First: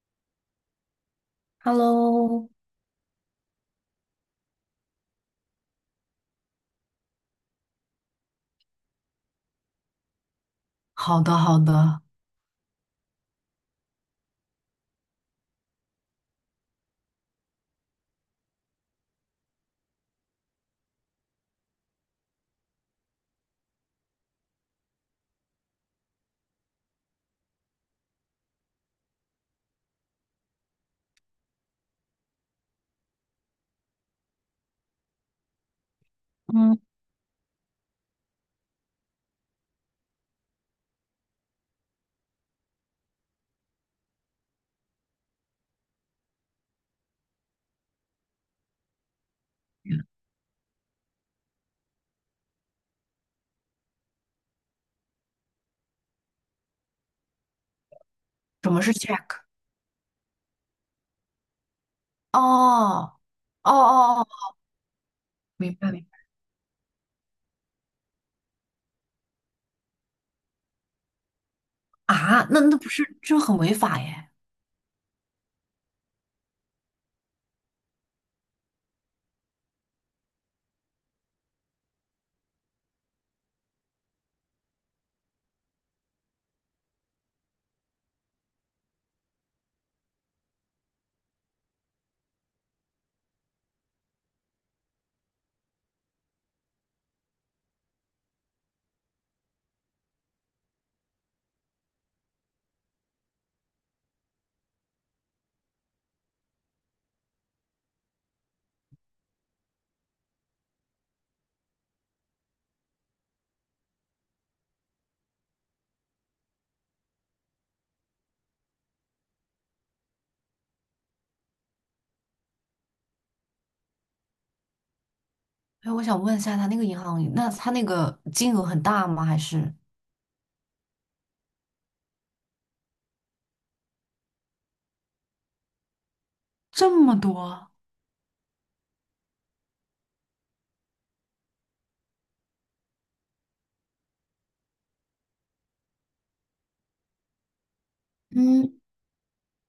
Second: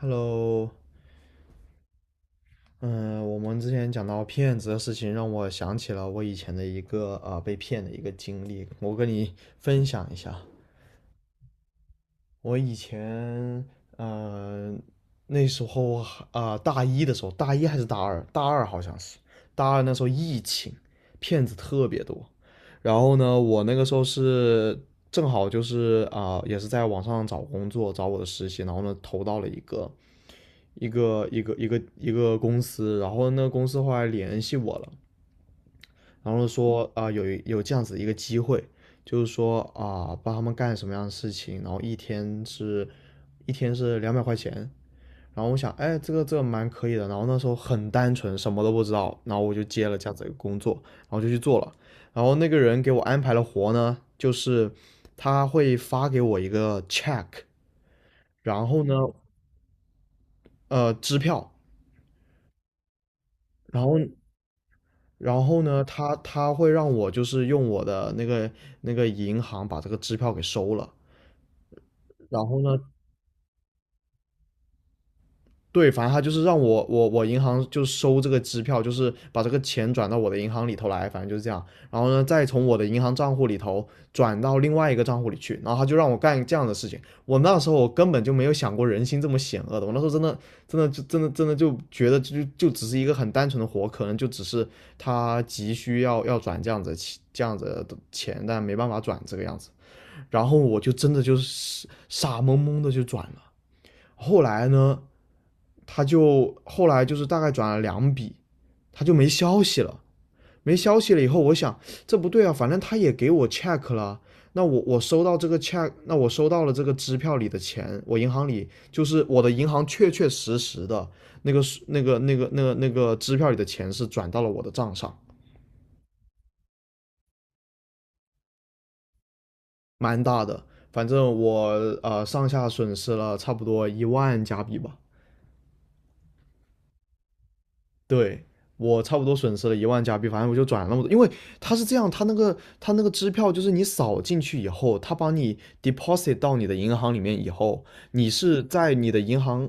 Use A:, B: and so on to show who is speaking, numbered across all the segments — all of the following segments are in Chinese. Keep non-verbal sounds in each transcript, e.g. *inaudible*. A: Hello，
B: Hello,
A: 嗯，我们之前讲到骗子的事情，让我想起了我以前的一个被骗的一个经历，我跟你分享一下。
B: 好的，好的。
A: 我以前，呃，那时候啊、大一的时候，大一还是大二？大二好像是，大二那时候疫情，骗子特别多。然后呢，我那个时候是正好就是啊、也是在网上找工作，找我的实习，然后呢投到了一个。一个公司，然后那个公司后来联系我了，然后说啊、有这样子一个机会，就是说啊、帮他们干什么样的事情，然后一天是200块钱，然后我想哎这个蛮可以的，然后那时候很单纯，什么都不知道，然后我就接了这样子一个工作，然后就去做了，然后那个人给我安排了活呢，就是他会发给我一个 check，然
B: 什么
A: 后
B: 是
A: 呢
B: check？
A: 支票，
B: 哦，哦
A: 然后
B: 哦哦，
A: 然后
B: 明
A: 呢，
B: 白明
A: 他
B: 白。
A: 他会让我就是用我的那个银行把这个支票给收了，
B: 啊，
A: 然后
B: 那
A: 呢，
B: 那不是这很违法耶？
A: 对，反正他就是让我银行就收这个支票，就是把这个钱转到我的银行里头来，反正就是这样。然后呢，再从我的银行账户里头转到另外一个账户里去。然后他就让我干这样的事情。我那时候我根本就没有想过人心这么险恶的，我那时候真的就觉得就只是一个很单纯的活，可能就只是他急需要转这样子的钱，但没办法转这个样子。然后我就真的就是傻懵懵的就转了。后来呢，他就后来就是大概转了两笔，他就没消息了。没消息了以后，我想这不对啊，反正他也给我 check 了，那我收到这个 check，那我收到了这个支票里的钱，我银行里就是我的银行确确实实的那个支票里的钱是转到了我的账上，
B: 哎，我想问一下，他那个银行，那他那个金额很大吗？还是
A: 蛮大的，反正我上下损失了差不多一万加币吧。
B: 这么多？
A: 对我差不多损失了一万加币，反正我就转了那么多，因为他是这样，他那个支票就是你扫进去以后，他把你 deposit 到你的银行里面以后，你是
B: 嗯，
A: 在你的银行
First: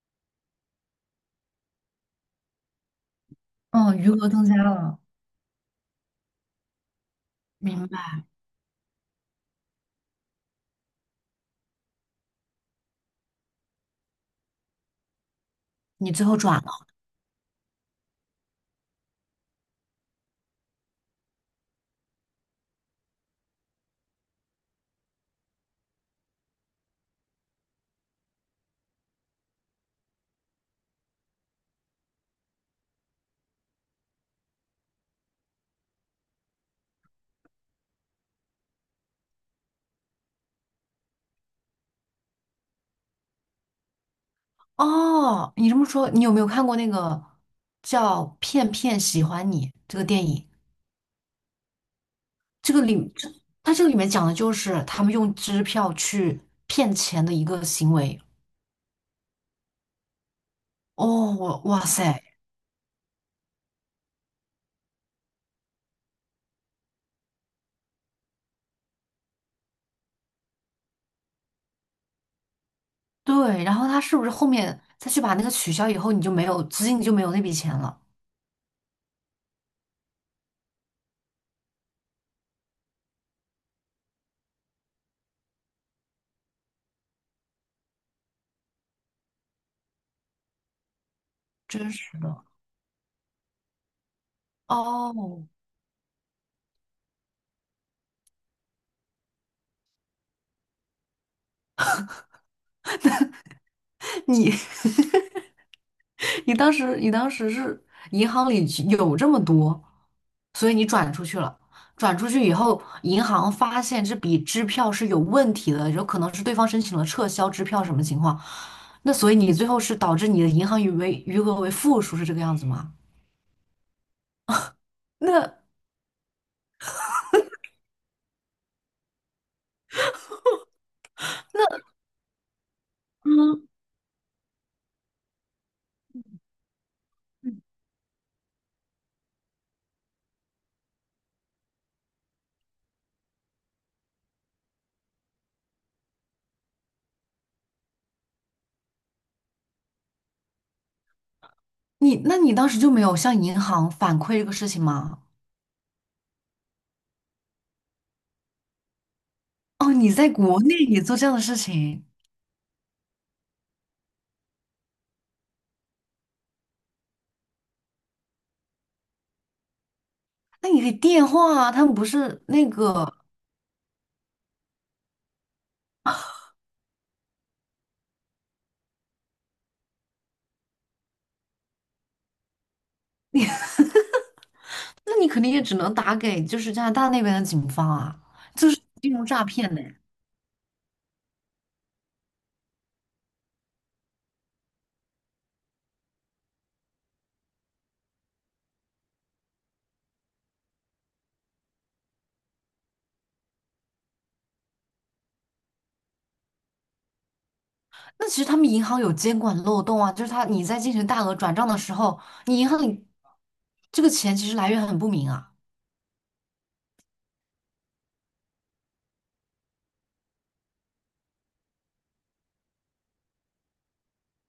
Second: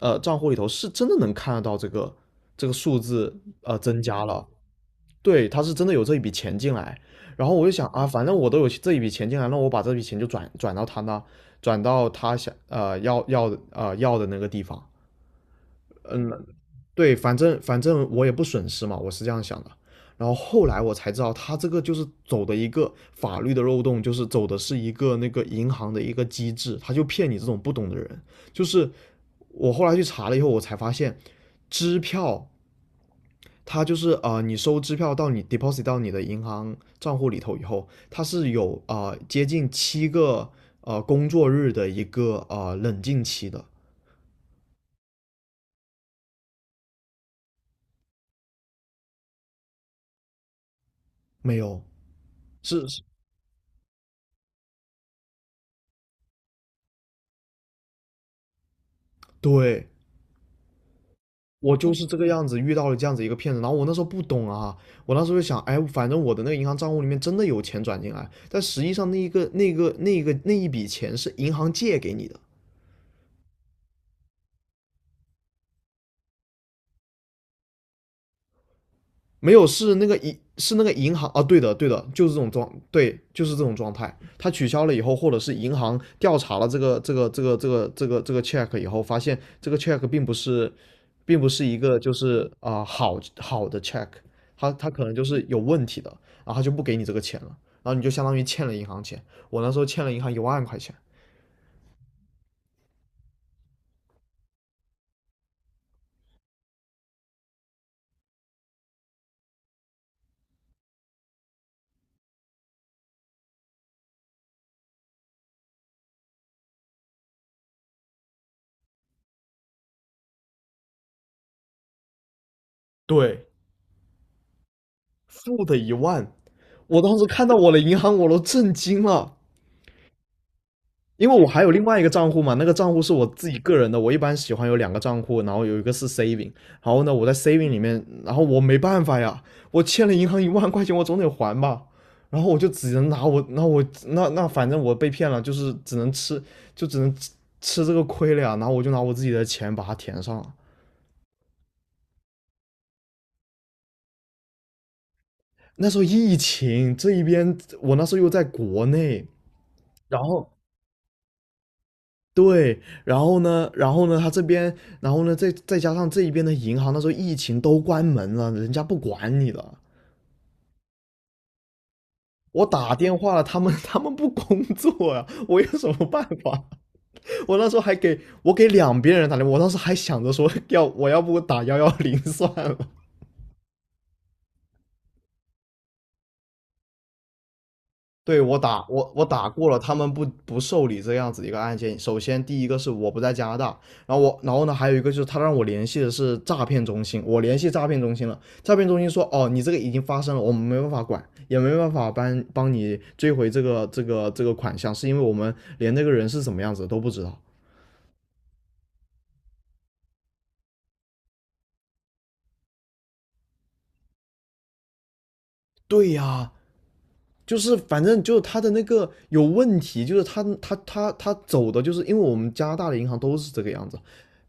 A: 账户里头是真的能看得到这个数字
B: 哦，
A: 增
B: 余
A: 加
B: 额
A: 了，
B: 增加了，
A: 对，他是真的有这一笔钱进来，然后我就想
B: 明
A: 啊，
B: 白。
A: 反正我都有这一笔钱进来，那我把这笔钱就转到他那，转到他想要的那个地方，
B: 你最后转了？
A: 对，反正我也不损失嘛，我是这样想的。然后后来我才知道，他这个就是走的一个法律的漏洞，就是走的是一个那个银行的一个机制，他就骗你这种不懂的人。就是我后来去查了以后，我才发现，支票它就是你收支票到你 deposit 到你的银行账户里头以后，它是有接近7个工作日的一个冷静期的，
B: 哦，你这么说，你有没有看过那个叫《骗骗喜欢你》这个电影？
A: 没有，
B: 这个
A: 是，
B: 里，这它这个里面讲的就是他们用支票去骗钱的一个行为。
A: 对。
B: 哦，
A: 我
B: 哇
A: 就是这
B: 塞，
A: 个样子遇到了这样子一个骗子，然后我那时候不懂啊，我那时候就想，哎，反正我的那个银行账户里面真的有钱转进来，但实际上那一个那一笔钱是银行借给你的，
B: 对，然后他是不是后面再去把那个取消以后，你就没有资金，你就没有那笔钱了？
A: 没有，是那个银行啊，对的对的，就是这种状，对，就是这种状态。他取消了以后，或者是银行调查了这个 check 以后，发现这个 check 并不是，一
B: 真
A: 个就
B: 是的。
A: 是啊、好好的 check，他可能就是
B: 哦，
A: 有问题的，然后他就不给你这个钱了，然后你就相当于欠了银行钱。我那时候欠了银行一万块钱，
B: *laughs* 你 *laughs* 你当时是银行里有这么多，所以你转出去了。转出去以后，银行发现这笔支票是有问题的，有可能是对方申请了撤销支票什么情况？那所以你最后是导致你的银行余额为负数，是这个样子吗？
A: 对，
B: 那
A: 负的10,000，我当时看到我的银行我都震惊了。因为我还有另外一个账户嘛，那个账户是我自己个人的，我一般喜欢有两个账户，然后有一个是 saving，然后呢我在 saving 里面，然后我没办法呀，我欠了银行一万块钱，我总得还吧，然后我就只能拿我，那反正我被骗了，就是只能吃，就只能吃这个亏了呀，然后我就拿我自己的钱把它填上了。
B: 那你当时就没有向银行反馈这个事情吗？
A: 那时候疫情这一边，我那时候又在国内，
B: 哦，你
A: 然
B: 在
A: 后
B: 国内也做这样的事情，
A: 对，然后呢，他这边，然后呢，再加上这一边的银行，那时候疫情都关门了，人家不管你了。
B: 那你可以电话啊，他们不是
A: 我
B: 那
A: 打
B: 个
A: 电话了，他们不工作啊，我有什么办法？我那时候还给我给两边人打电话，我当时还想着说要我要不打110算了。
B: 你，*laughs* 那你肯定也只能打给就是加拿大那边的警方啊，
A: 对，我
B: 就是
A: 打我
B: 金
A: 我
B: 融诈
A: 打过
B: 骗
A: 了，
B: 呢、
A: 他们不受理这样子一个案件。首先，第一个是我不在加拿大，然后我然后呢，还有一个就是他让我联系的是诈骗中心，我联系诈骗中心了，诈骗中心说哦，你这个已经发生了，我们没办法管，也没办法帮帮你追回这个款项，是因为我们连那个人是什么样子都不知道。
B: 那其实他们银行有监管漏洞啊，就是他你在进行大额转账的时候，你银行里这个钱其实来源很不明啊。
A: 对呀，就是反正就是他的那个有问题，就是他走的，就是因为我们加拿大的银行都是这个样子，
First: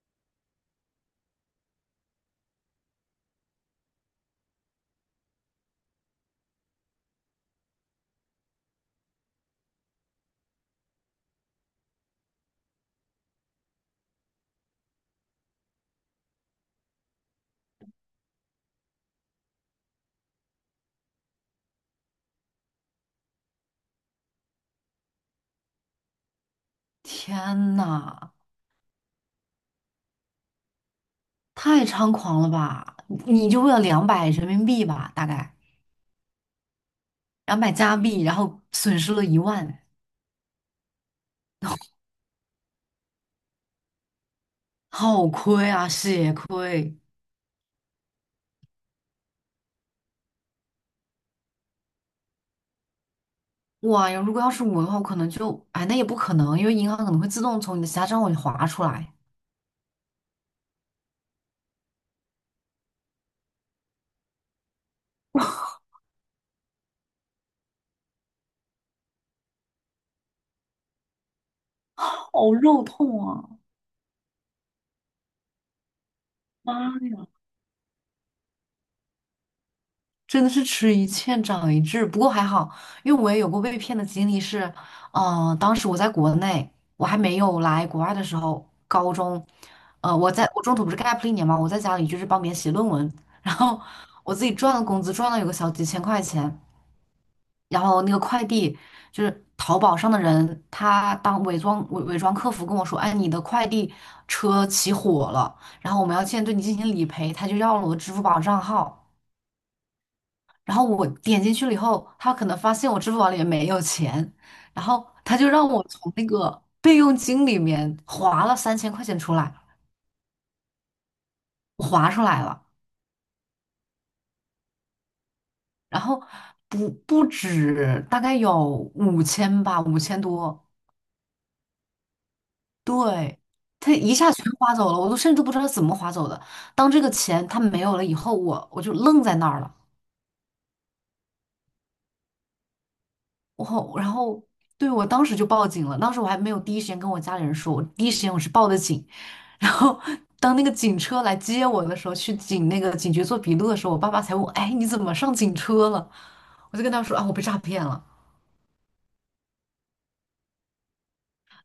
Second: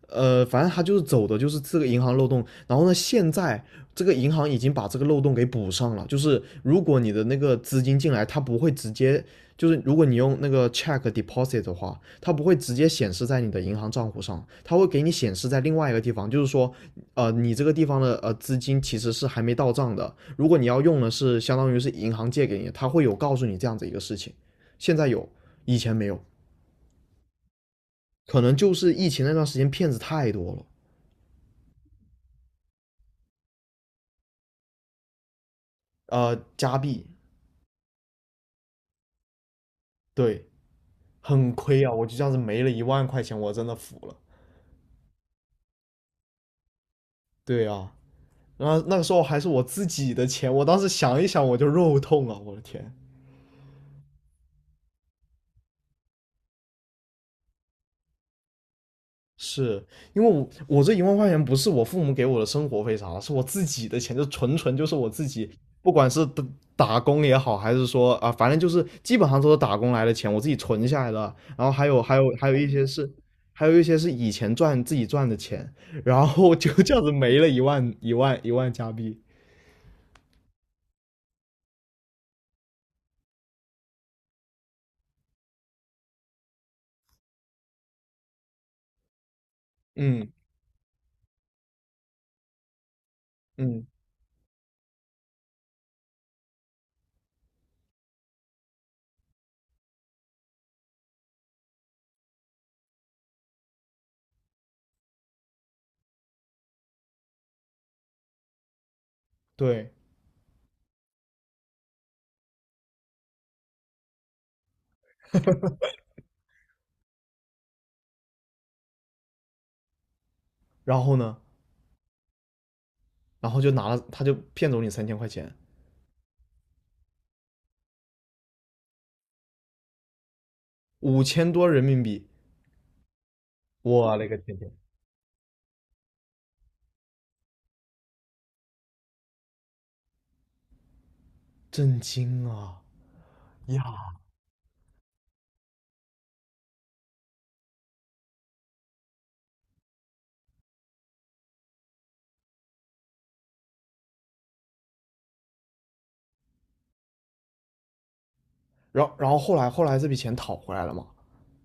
A: 反正他就是走的就是这个银行漏洞，然后呢，现在这个银行已经把这个漏洞给补上了，就是如果你的那个资金进来，它不会直接，就是如果你用那个 check deposit 的话，它不会直接显示在你的银行账户上，它会给你显示在另外一个地方，就是说，你这个地方的资金其实是还没到账的，如果你要用的是相当于是银行借给你它会有告诉你这样子一个事情，现在有，以前没有，
B: 天呐，
A: 可能就是疫情那段时间骗子太多了。
B: 太猖狂了吧！你就为了200人民币吧，大概。
A: 加币，
B: 然后买加币，然后损失了一万，
A: 对，很亏啊！我就这样子没了一万块钱，我真的服了。
B: 好亏啊，血亏！
A: 对啊，然后那个时候还是我自己的钱，我当时想一想我就肉痛啊！我的天，
B: 哇呀，如果要是我的话，我可能就，哎，那也不可能，因为银行可能会自动从你的其他账户里划出来，
A: 是因为我这一万块钱不是我父母给我的生活费啥的，是我自己的钱，就纯纯就是我自己，不管是打工也好，还是说啊，反正就是基本上都是打工来的钱，我自己存下来的。然后还
B: 好
A: 有一
B: 肉
A: 些是，
B: 痛啊！
A: 还有一些是以前赚自己赚的钱，然后就这样子没了一万加币。
B: 真的是吃一堑长一智，不过还好，因为我也有过被骗的经历是，嗯、当时我在国内，我还没有来国外的时候，高中，
A: 嗯
B: 我中途不是 gap 了一年嘛，我在家里就是帮别人写论文，然后
A: 嗯，
B: 我自己赚了工资，赚了有个小几千块钱。然后那个快递就是淘宝上的人，他当伪装客服跟我说，哎，你的快递车起火了，然后我们要现在对你进行理赔，他就要了我的支付宝账号，
A: 对。
B: 然后我点进去了以后，他可能发现我支付宝里面没有钱，然后他就让我从那个备用金里面划了3,000块钱出来，
A: 然后呢，
B: 我划出来了，
A: 然后就拿了，他就骗走你3000块钱，
B: 然后不止大概有五千吧，5,000多。
A: 5000多人民币，
B: 对，他一
A: 我勒
B: 下
A: 个
B: 全
A: 天，
B: 划走了，我都甚至不知道他怎么划走的。当这个钱他没有了以后，我就愣在那儿了。
A: 震惊啊！呀，
B: 然后对我当时就报警了，当时我还没有第一时间跟我家里人说，我第一时间我是报的警。然后当那个警车来接我的时候，去那个警局做笔录的时候，我爸爸才问我，哎，你怎么上警车了？我就跟他说啊，我被诈骗了。
A: 然后后来这笔钱讨回来了嘛？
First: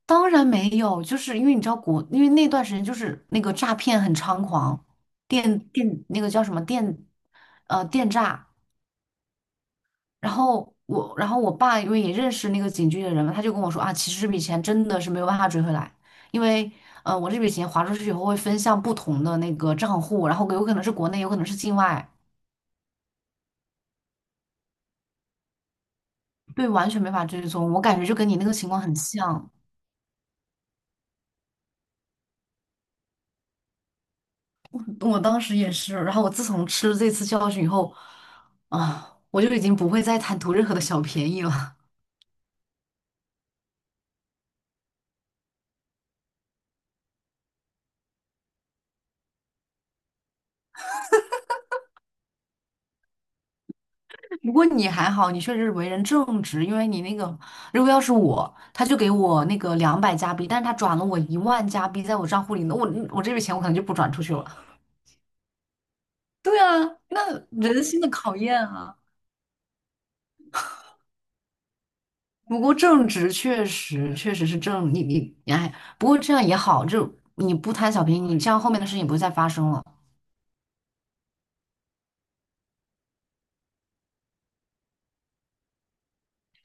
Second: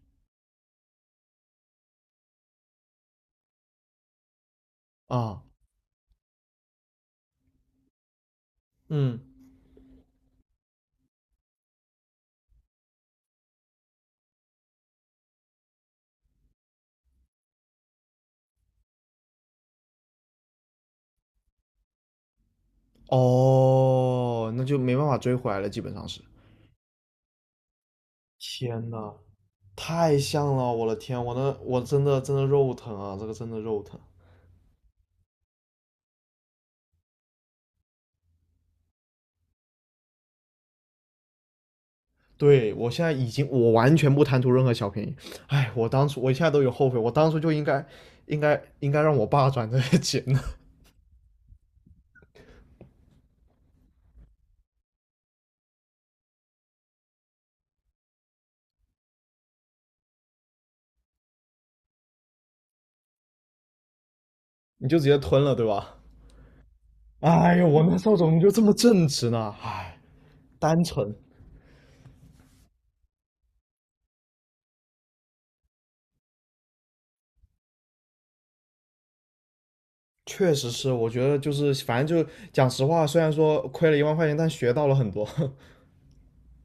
B: 当然没有，就是因为你知道国，因为那段时间就是那个诈骗很猖狂，
A: 啊，
B: 电那个叫什么电，电诈。
A: 嗯，
B: 然后我爸因为也认识那个警局的人嘛，他就跟我说啊，其实这笔钱真的是没有办法追回来，因为我这笔钱划出去以后会分向不同的那个账户，然后有可能是国内，有可能是境外，
A: 哦，那就没办法追回来了，基本上是。
B: 对，完全没法追踪。我感觉就跟你那个情况
A: 天
B: 很
A: 呐，
B: 像。
A: 太像了，我的天，我真的肉疼啊，这个真的肉疼。
B: 我当时也是，然后我自从吃了这次教训以后，啊，我就已经不会再贪图任何的小便宜了。
A: 对，我现在已经，我完全不贪图任何小便宜。哎，我当初，我现在都有后悔，我当初就应该，应该，应该让我爸转这些钱呢，
B: *laughs* 不过你还好，你确实为人正直，因为你那个，如果要是我，他就给我那个200加币，但是他转了我10,000加币在我账户里，那我这笔钱我可能就不转出去了。
A: *laughs* 你就直接吞了，对吧？
B: 对啊，那
A: 哎呦，我
B: 人
A: 那
B: 性
A: 时
B: 的
A: 候怎
B: 考
A: 么就这
B: 验
A: 么
B: 啊。
A: 正直呢？哎，单纯。
B: 不过正直确实确实是正，你哎，不过这样也好，就你不贪小便宜，你这样后面的事情也不会再发生了。
A: 确实是，我觉得就是反正就讲实话，虽然说亏了一万块钱，但学到了很多，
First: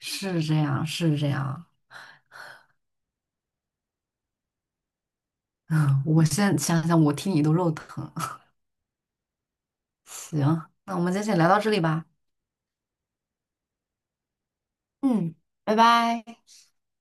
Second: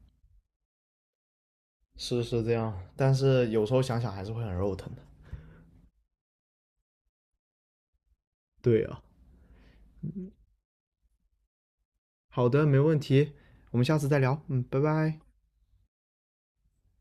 B: 是这样，是这样。
A: *laughs* 是这样，但是有时候想想还是会很肉疼的。
B: *laughs* 嗯，我现在想想，我听你都肉疼。*laughs*
A: 对啊，
B: 行，那我们今天先聊到这里吧。
A: 好的，没问题，我们下次再聊，嗯，拜拜。
B: 嗯，拜拜。